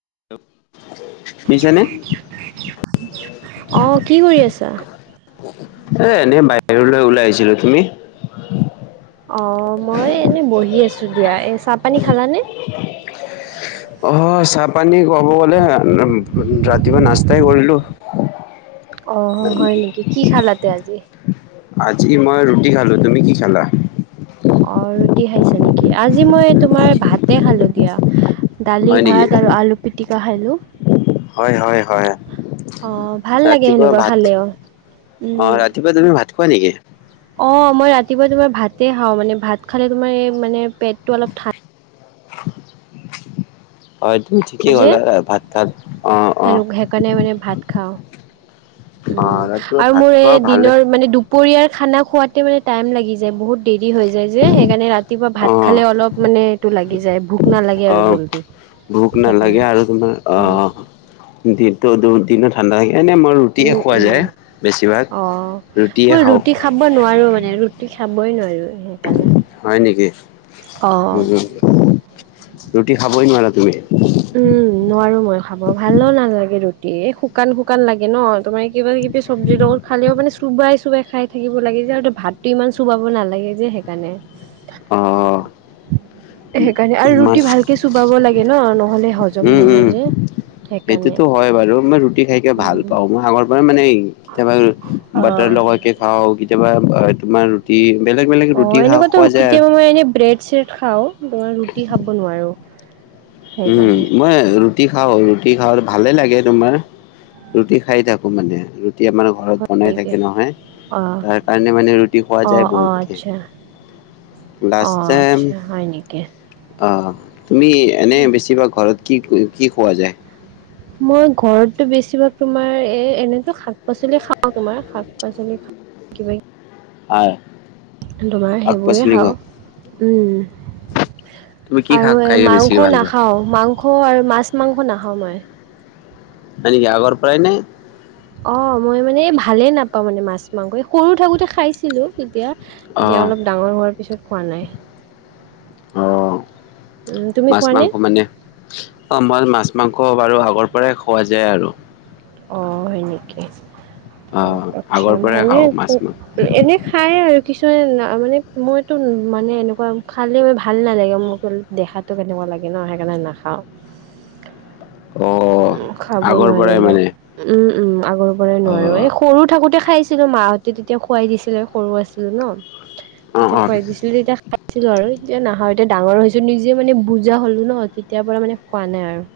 [unintelligible] শুনিছানে? অহ কি কৰি আছা এ এনেই বাহিৰলৈ ওলাই আহিছিলো তুমি অ মই এনে বহি আছো দিয়া এ চাহ পানী খালানে অ চাহ পানী কব গ'লে ৰাতিপুৱা নাস্তাই কৰিলো অ হয় নেকি কি খালাতে আজি আজি মই ৰুটি খালোঁ তুমি কি খালা অ ৰুটি খাইছা নেকি আজি মই তোমাৰ ভাতে খালো দিয়া দালি হয় নেকি? ভাত আৰু আলু পিটিকা খালো হয় হয় হয়। অ ভাল লাগে ৰাতিপুৱা সেনেকুৱা ভাত খালেও অ উম। 'ৰাতিপুৱা তুমি ভাত খোৱা নেকি অ মই ৰাতিপুৱাই তোমাৰ ভাতে খাওঁ মানে ভাত খালে তোমাৰ এই মানে পেটটো অলপ ঠাণ্ডা উম। অ একদম ঠিকেই যে গ'ল আৰু ভাত তাত অ অ সেনে সেইকাৰণে মানে ভাত খাওঁ। অ' উম ৰাতিপুৱা আৰু ভাত মোৰ খোৱা এই ভালে। দিনৰ মানে দুপৰীয়াৰ খানা খোৱাতে মানে টাইম লাগি যায় বহুত দেৰি হৈ যায় যে সেইকাৰণে ৰাতিপুৱা ভাত অ' খালে অলপ মানে এইটো লাগি যায় ভোক নালাগে আৰু অ' জল্দি ভোক নালাগে সেইকাৰণে আৰু তোমাৰ উম অ দিনটো দিনো ঠাণ্ডা থ এনেই মই ৰুটিয়ে উম খোৱা উম যায় বেছিভাগ ৰুটিয়ে খাওঁ। আৰু মানে ৰুটি খাবই নোৱাৰো সেইকাৰণে হয় নেকি অ উ ৰুটি খাবই নোৱাৰা তুমি উম নোৱাৰো মই খাব ভালো নালাগে ৰুটি এ শুকান শুকান লাগে ন তোমাৰ কিবা কিবি চব্জিৰ লগত খালেও মানে চোবাই চোবাই খাই থাকিব লাগে ভাতটো ইমান চুবাব নালাগে যে সেইকাৰণে অ সেইকাৰণে আৰু মান ৰুটি ভালকে চুবাব লাগে ন ন উম উম সেইকাৰণে সেইটোতো হয় বাৰু ই ৰুটি খাইকে ভাল উম পাওঁ মই আগৰ পৰা মানে কেতিয়াবা অ বাটাৰ লগাই কে খাওঁ। কেতিয়াবা তোমাৰ ৰুটি বেলেগ বেলেগ ৰুটি অ' খা এনেকুৱাতটো খোৱা যায় আৰু কেতিয়াবা মই এনে ব্ৰেড চেড খাও মই ৰুটি খাব নোৱাৰো উম সেইকাৰণে মই ৰুটি খাওঁ ৰুটি খাওঁ ভালে লাগে তোমাৰ ৰুটি খাই থাকো মানে। এতিয়া মানে ঘৰত বনাই থাকে নহয় অ তাৰ কাৰণে মানে ৰুটি খোৱা অ যায় অ আচ্ছা বহুতকে। অ লাষ্টাইম আচ্ছা হয় নেকি? আহ তুমি এনে বেছিভাগ ঘৰত কি কি খোৱা যায় মই ঘৰতটো বেছিভাগ তোমাৰ এ এনেতো শাক পাচলি খাও তোমাৰ শাক পাচলি খাও [inaudible] হয়। তোমাৰ সেইবোৰেই খাওঁ উ। তুমি কি শাক আৰু এ খাইকে বেছিকে মাংস ভাল পোৱা? নাখাও মাংস আৰু মাছ মাংস নাখাও মই। এই আগৰ পৰাই নে অ মই মানে ভালে নাপাওঁ মানে মাছ মাংস সৰু থাকোতে খাইছিলো তেতিয়া এতিয়া অঁ অলপ ডাঙৰ হোৱাৰ পিছত খোৱা নাই অ উম, তুমি 'মাছ খোৱানে? মাংস মানে আমাৰ মাছ মাংস বাৰু আগৰ পৰাই খোৱা যায় আৰু অ 'হয় নেকি অ অঁ আতছা আগৰ পৰাই ভালে খাওঁ মাছ মাংস। এনে খায় আৰু কিছুমানে কোনেওতো মানে এনেকুৱা খালে মই ভাল নালাগে মোক দেখাটো কেনেকুৱা লাগে ন সেইকাৰণে নাখাওঁ। অঁ উ খাব আগৰ পৰাই নোৱাৰিনো মানে উম। উম আগৰ পৰাই নোৱাৰো। অঁ এই সৰু থাকোতে খাইছিলো মাহঁতে তেতিয়া খোৱাই দিছিলে সৰু আছিলো ন। অঁ তেতিয়া অঁ খোৱাই দিছিলে তেতিয়া। খাইছিলো আৰু এতিয়া নাখাওঁ এতিয়া ডাঙৰ হৈছো নিজে মানে বুজা হ'লো ন তেতিাৰ পৰা মানে খোৱা নাই আৰু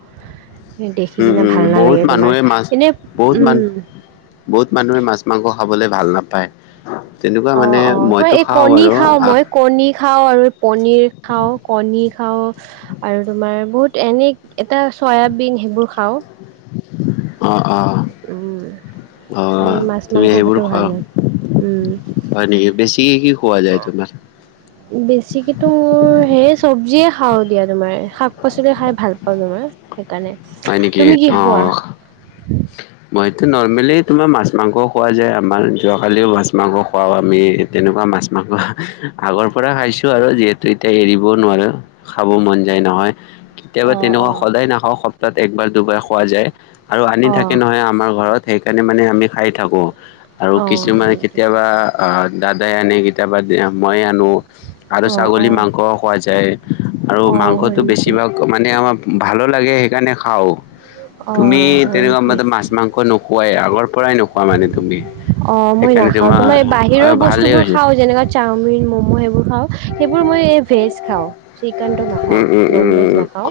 দেখি উম কিনে উম ভাল বহুত নালাগে তোমাৰ মানুহে মাছ এনে বহুত উম। মানুহ বহুত মানুহে মাছ মাংস খাবলে ভাল নাপায়। তেনেকুৱা মানে অ', অ তাৰ মইতো এই খাওঁ কণী বাৰু খাওঁ অঁ মই কণী খাওঁ আৰু পনীৰ খাওঁ কণী খাওঁ। খা আৰু তোমাৰ বহুত এনে এটা চয়াবিন সেইবোৰ খাও। অঁ অ। অ এই মাছ তুমি মাংস সেইবোৰ ভাতো খোৱা ভাল নাই খ নেকি বেছি কি খোৱা যায় তোমাৰ বেছিকিতো মোৰ সে চব্জিয়ে। খাওঁ দিয়া তোমাৰ শাক পাচলি খাই ভাল পাওঁ তোমাৰ। কাৰণে হয় নেকি? তুমি কি খোৱা। মই এইটো নৰ্মেলি তোমাৰ মাছ মাংসও খোৱা যায় আমাৰ যোৱাকালিও মাছ মাংস খুৱও আমি তেনেকুৱা। মাছ মাংস আগৰ পৰা খাইছো আৰু যিহেতু এতিয়া এৰিবও নোৱাৰো খাব মন যায় নহয়। কেতিয়াবা অ তেনেকুৱা অ সদায় নাখাওঁক সপ্তাহত একবাৰ দুবাৰ খোৱা যায় আৰু আনি অঁ থাকে নহয় আমাৰ ঘৰত। সেইকাৰণে মানে আমি খাই থাকো আৰু অঁ হয় কিছুমানে নেকি কেতিয়াবা দাদাই আনে কিতাবা ময়ে আনো। আৰু অঁ ছাগলী অঁ মাংসও খোৱা যায় আৰু অঁ হয় মাংসটো নেকি বেছিভাগ মানে আমাৰ ভালো লাগে সেইকাৰণে খাওঁ তুমি অঁ হয় তেনেকুৱা নেকি মতে মাছ মাংস নো খোৱাই আগৰ পৰাই নোখোৱা মানে তুমি। অ মই নাখাওঁ তোমাৰ বাহিৰৰ ভালেই বস্তুবোৰ হৈছে খাওঁ যেনেকুৱা চাওমিন, মমো সেইবোৰ খাওঁ সেইবোৰ। মই ভেজ খাওঁ। চিকেনটো নাখাওঁ উম, উম, নন উম, ভেজ উম উ নাখাওঁ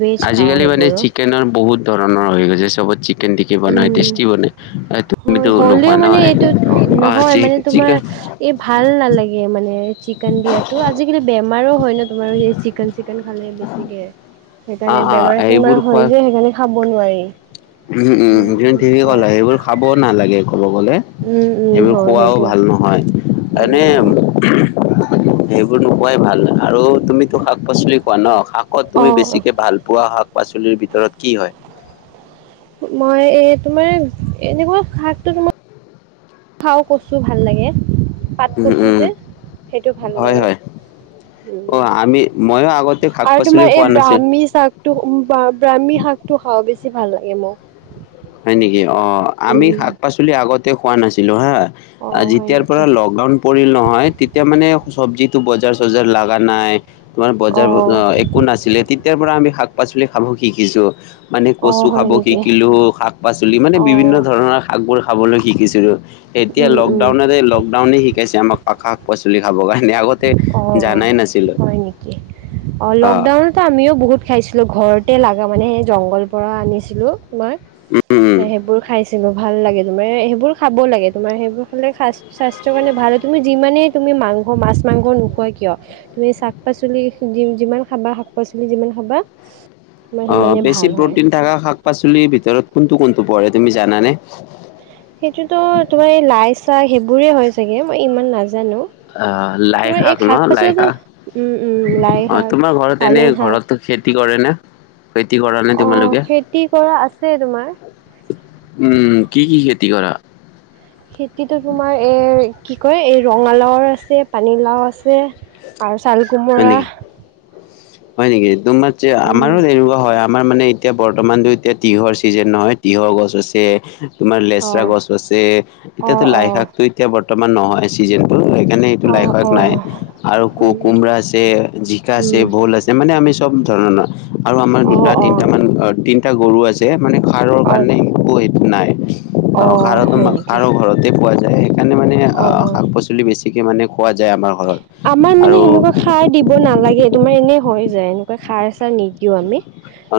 ভেজ খাওঁ আজিকালি মানে সেইবোৰো চিকেনৰ বহুত ধৰণৰ হৈ গৈছে। [unintelligible] তেনন্দেকি বনাই উম, টেষ্টি বনাই হয়, তুমো নোৱা হ'লেও ন মানে আহ, এইটো অ, নহয় মানে তোমাৰ চিকেন এই ভাল নালাগে মানে। চিকেন দিয়াতো আজিকালি বেমাৰো হয় ন তোমাৰো স চিকেন চিকেন খালে বেছিকে। অ সেইকাৰণে অ বেমাৰ সেইবোৰ চেমাৰ খোৱা হয় যে সেইকাৰণে খাব নোৱাৰি। উম, যেন উম, ঠিকে হয় ক'লা সেইবোৰ খাবওঁ নালাগে। ক'ব গ'লে উম, উম, সেইবোৰ হয় খোৱাও সেইটোৱে। ভাল নহয় উম, এনে। উম। সেইবোৰ নোপোৱাই ভাল আৰু তুমিতো শাক পাচলি খোৱা ন শাকত তুমি বেছি অ', পোৱা শাক পাচলিৰ ভিতৰত কি হয়। মই এ তোমাৰ এনেকুৱা শাকটো তোমাৰ। আৰু কছো ভাল লাগে। পাত উম কছো উম যে সেইটো ভাল হয় লাগে হয় উম। অ আমি ময়ো আগতে শাক আৰু পাচলি তোমাৰ এই খোৱা নাছিল ব্ৰাহ্মী শাকটো ব্ৰাহ্মী শাক টো খাও বেছি। পালোহি মোক হয় নেকি অ, আমি উম, শাক পাচলি আগতে খোৱা নাছিলো হা। অ', হয় যেতিয়াৰ নেকি? পৰা লকডাউন পৰিল নহয় তেতিয়া মানে চবজিত টো বজাৰ চজাৰ লগা নাই তোমাৰ বজাৰ অ', একো নাছিলে তেতিয়াৰ পৰা আমি শাক শাক পাচলি খাব শিকিছোঁ মানে কচু অ', হয় খাব নেকি? শিকিলোঁ শাক চুলি মানে বিভিন্ন অ', ধৰণৰ শাকবোৰ খাবলৈ শিকিছিলোঁ। এতিয়া উম, উম, লকডাউনেৰে লকডাউনে শিকাইছে আমাক শাক পাচলি খাবৰ কাৰণে আগতে অ জানাই নাছিলো হয় নেকি অ লকডাউনতো আমিও বহুত খাইছিলো। ঘৰতে লগা মানে সেই জংঘল পৰা আনিছিলো মই উম উম সেইবোৰ খাইছিলো। ভাল লাগে সেইবোৰ খাব লাগে। তোমাৰ সেই বোৰ সালে স্বাস্থ্য ভালে থাকে তুমি যিমানেই তুমি। মাংস, মাছ মাংস নোখোৱা কিয় তুমি শাক পাচলি যিমান খাবা শাক পাচলি যিমান খাবা তোমাৰ অ, সিমানেই বেছি ভাল হয় প্ৰটিন থকা শাক পাচলিৰ ভিতৰত কোনটো কোনটো পহ তুমি জানানে? সেইটোতো তোমাৰ এই লাই চাহ সেইবোৰে হয় চাগে মই ইমান নাজানো। অ লাই তোমাৰ শাক এই ন লাই পাচলিতো শাক উম উম লাই অ শাক তোমাৰ ঘৰত এনে পালেং শাক ঘৰতো খেতি খেতি কৰেনে খেতি কৰা নে অ তোমালোকে? খেতি কৰা আছে তোমাৰ উম কি কি খেতি কৰা? খেতিতো তোমাৰ এৰ কি কয় এই ৰঙালাওৰ আছে পানীলাও আছে আৰু চাল হয় কোমোৰা। নেকি? হয় নেকি তোমাৰ উম আমাৰো এনেকুৱা হয়। আমাৰ মানে এতিয়া বৰ্তমানতো এতিয়া তিহৰ চিজন নহয় তিঁহৰ গছ আছে। তোমাৰ অ', লেচৰা গছ আছে এতিয়াতো অ', অ', লাইশাকো এতিয়া বৰ্তমান নহয় চিজন সেইকাৰণে এইটো লাইক অ', নাই অ', আৰু হয় ক নেকি? কোমৰা আছে জিকা আছে উম, ভোল আছে মানে আমি চব ধৰণৰ আৰু আমাৰ দুটা অ', তিনটা অ', মান তিনটা গৰু আছে মানে সাৰৰ অ', কাৰণে একো নাই। সাৰো অ', হয় নেকি? সাৰো ঘৰতে পোৱা যায় সেইকাৰণে মানে অ', আহ অ শাক পাচলি বেছিকে মানে পোৱা যায় আমাৰ ঘৰত। আমাৰ মানে আৰু সেনেকুৱা খাৰ দিব নালাগে তোমাৰ এনে হৈ যায় এনেকুৱা খাৰ চাৰ নিদিও আমি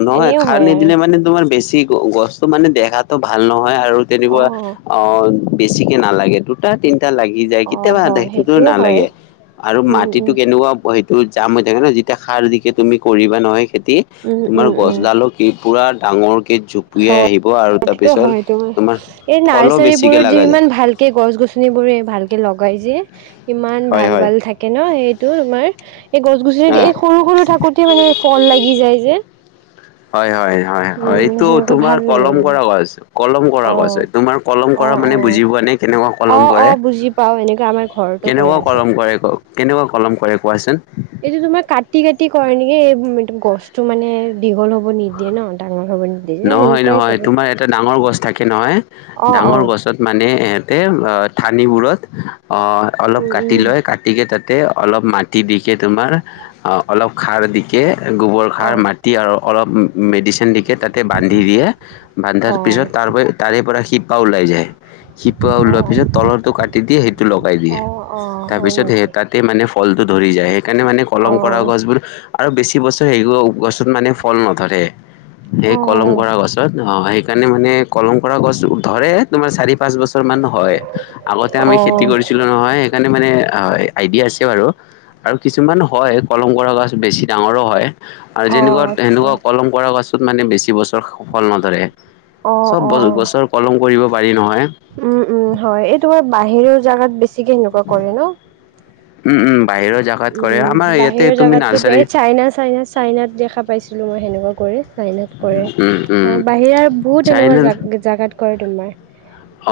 নহয় এনেও খাৰ হয় আৰু নিদিলে মানে তোমাৰ বেছি গছটো মানে দেখাটো ভাল নহয় হয় আৰু তেনেকুৱা অ বেছিকে নালাগে দুটা তি লাগি যায় অ', কেতিয়াবা হয় সেইটোতো সেইটোও হয় নালাগে আৰু উম, মাটিতো উম, কেনেকুৱা ত জাম হৈ থাকে ন যেতিয়া সাৰ দিকে তুমি কৰিবা নহয় খেতি উম, তোমাৰ গছডালো কি পুৰা ডাঙৰ স হয় তোমাৰ এই ফলো নাৰ্চাৰী বেছিকে বোৰত যে লগা যায় ইমান ভালকে গছ গছ গছনিবোৰে ভাল কেে লগাই যেিয় ইমান হয় ভাল হয় ভাল থাকে ন সেইটো তোমাৰ এই গছ অ গছনিত এই সৰু সৰু থাকোতে মানে ফল লাগি যায় যে। হয় হয় হয় হয় উম এইটো সেনেকুৱা তোমাৰ ভাল লাগে কলম মানে কৰা গছ। কলম কৰা অ কৈছে তোমাৰ কলম অ কৰা অ মানে বুজি পোৱা নাই কেনেকুৱা অ কলম অ কৰে বুজি পাও এনেকুৱা আমাৰ ঘৰতো কৰা কেনেকুৱা আছে কলম কৰে ক কেনেকুৱা কলম কৰে কোৱাচোন। এইটো তোমাৰ কাটি কাটি কৰে নেকি এই গছটো মানে দীঘল হব নিদিয়ে ন ডাঙৰ হ'ব নিদিয়ে যে সেনেকুৱাই চাগে। কে নহয় অ অ ডাঙৰ গছত মানে ইহঁতে থানিবোৰত অ', অলপ উম কাটি উম লয় কাটিকে তাতে অলপ মাটি দিকে তোমাৰ অলপ খাৰ দিকে গোবৰ অ খাৰ মাটি আৰু অলপ মেডিচিন দিকে তাতে বান্ধি দিয়ে বান্ধাৰ অ পিছত তাৰ তাৰে পৰা শিপা ওলাই যায়। শিপা অ ওলোৱাৰ পিছত তলৰটো কাটি দিয়ে সেইটো লগাই দিয়ে। অ অ হয় তাৰপিছত সেই নেকি তাতে মানে ফল টো ধৰি যায় সেইকাৰণে মানে কলম কৰা অ', গছবোৰ আৰু বেছি বছৰ সেই গছত মানে কল নধৰে সেই কলম অ', কৰা গছত অ স সেইকাৰণে মানে কলম কৰা গছ ধৰে তোমাৰ চাৰি পাঁচ বছৰ মান হয় আগতে আমি খেতি অ', কৰিছিলো নহয়। ণে মানে আইডিয়া আছে বাৰু। আৰু কিছুমান হয় কলম কৰা গছ বেছি ডাঙৰো হয়। আৰু যেনেকুৱা অ', আচ্ছা। সেনেকুৱা কলম কৰ কাছত মানে বেছি বছৰ সফল নধৰে। অ', চব বছ অ', গছৰ কলম কৰিব পাৰি নহয় উম উম হয় এই তোমাৰ বাহিৰৰ জাগাত বেছিকে সেনেকুৱা কৰে ন উম উম। বাহিৰৰ জাগাত কৰে আমাৰ উম ইয়াতে বাহিৰৰ তুমি জোগাতটোো নাৰ্চাৰী এই চাইনা চাইনা চাইনাত দেখা পাইছিলো মই সেনেকুৱা কৰি চাইনাত কৰে উম উম আৰু বাহিৰা বহুত এনেকুৱা চাইনাত জোগাত কৰে তোমাৰ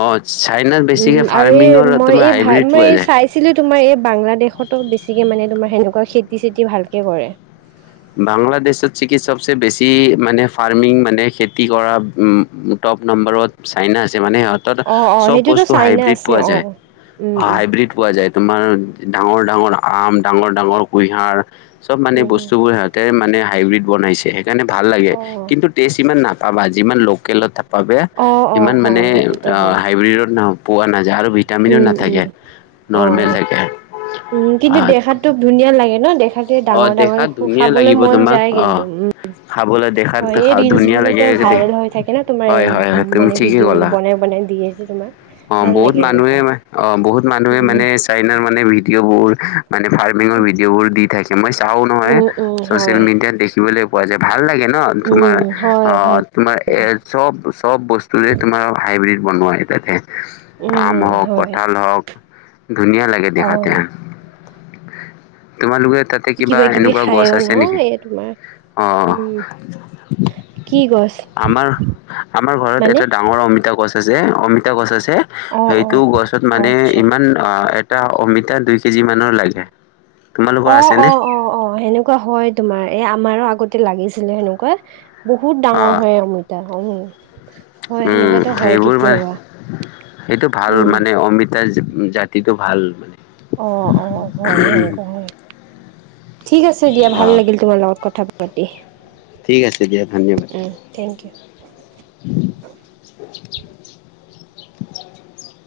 অ চাইনাত বেছিকে উম আৰু এই ফাৰ্মিঙৰ মই তোমাৰ এই ভ হাইব্ৰীড মই পোৱা যায় চাইছিলো তোমাৰ এই বাংলাদেশতো বেছি গতিকে মানে তোমাৰ সেনেকুৱা খেতি চেতি ভালকে কৰে বাংলাদেশত চ কি সবচে বেছি মানে ফাৰ্মিং মানে খেতি কৰা উ টপ নম্বৰ ত চাইনছ মানে সিহঁত অ', অ', চব সেইটোতো বস্তু চাইনা হাইব্ৰীড আছে পোৱা যায়। অ', উম, অহ উম, হাইব্ৰীড পোৱা যায়। তোমাৰ ডাঙৰ -ডাঙৰ আম ডাঙৰ -ডাঙৰ কুঁহিয়াৰ চব মানে উম, বস্তু। উম, সিহঁতে মানে হাইব্ৰীড বনাইছে সেইকাৰণে ভাল লাগে, অ'। কিন্তু টেষ্ট ইমান নাপাবা যিমান লোকেলত থাক বাবে অ', অ', ইমান মানে হয় সেইটোতো হয়, হাইব্ৰীডত পোৱা নাযায় আৰু ভিটামিনো উম, উম, নাথাকে নৰ্মেল অ'। থাকে। উম কিন্তু দেখাতো ধুনীয়া লাগে নহ দেখা তথাপিও অ ডাঙৰ ডাঙৰ দেখাত ধুনীয়া খাবলৈ লাগিব মন তোমাক যায় অ কিন্তু উম খাবলৈ দেখাত হয় এই ৰিলচ ধুনীয়া লাগে বোৰত দে ভাইৰেল হৈ থাকে নহ, তোমাৰ হয় হয় এই হয় তুমি মানে ঠিকেই ভিডিঅ' বোৰ ক'লা বনাই বনাই [unintelligible] দি আছে তোমাৰ। অ ভাল বহুত লাগে মানুহে সেনেকুৱা, অহ বহুত মানুহে উম, মানে চাই নহ মানে ভিডিঅ'বোৰ মানে ফাৰ্মিঙৰ ভিডিঅ' বোৰ দি থাকে মই চাও নহয়, উম, উম, হয়, চচিয়েল মিডিয়াত দেখিবলৈ পোৱা যায় ভাল লাগে। ন তোমাৰ উম, হয় অ ভাল তোমাৰ এ তেনেকুৱা, চব চব বস্তুৰে তোমাৰ হাইব্ৰিড বনাই তাতে আম উম, হওঁক হয়, কঁঠাল হওঁক ধুনীয়া লাগে দেখাতে, অ'। তোমালোকে তাতে কিবা কিবি এনেকুৱা গছ খাইও ন আছে নেকি? এই তোমাৰ, অহ, উম, কি গছ আমাৰ-আমাৰ ঘৰত মানে? এটা ডাঙৰ অমিতা গছ যে অমিতা গছ আছে অ', সেইটো অ', গছত অ', মানে আচ্ছা। ইমান অ, এটা অমিতা দুই কেজি মানৰ লাগে, তোমালোকৰ আছেনে। অহ, সেনেকুৱা হয় তোমাৰ এ আমাৰো আগতে লাগিছিলে সেনেকুৱা। বহুত অ ডাঙৰ হয় অমিতা হয় নে? উম, সেইবোৰ মা সেইটো ভাল উম। মানে অমিতাৰ জাতিটো ভাল মানে। অ', অ', হয় সেনেকুৱা হয়। ঠিক আছে দিয়া ভাল অ লাগিল তোমাৰ লগত কথা পাতি। ঠিক আছে দিয়া ধন্যবাদ। উম, থেংক ইউ। [unintelligible]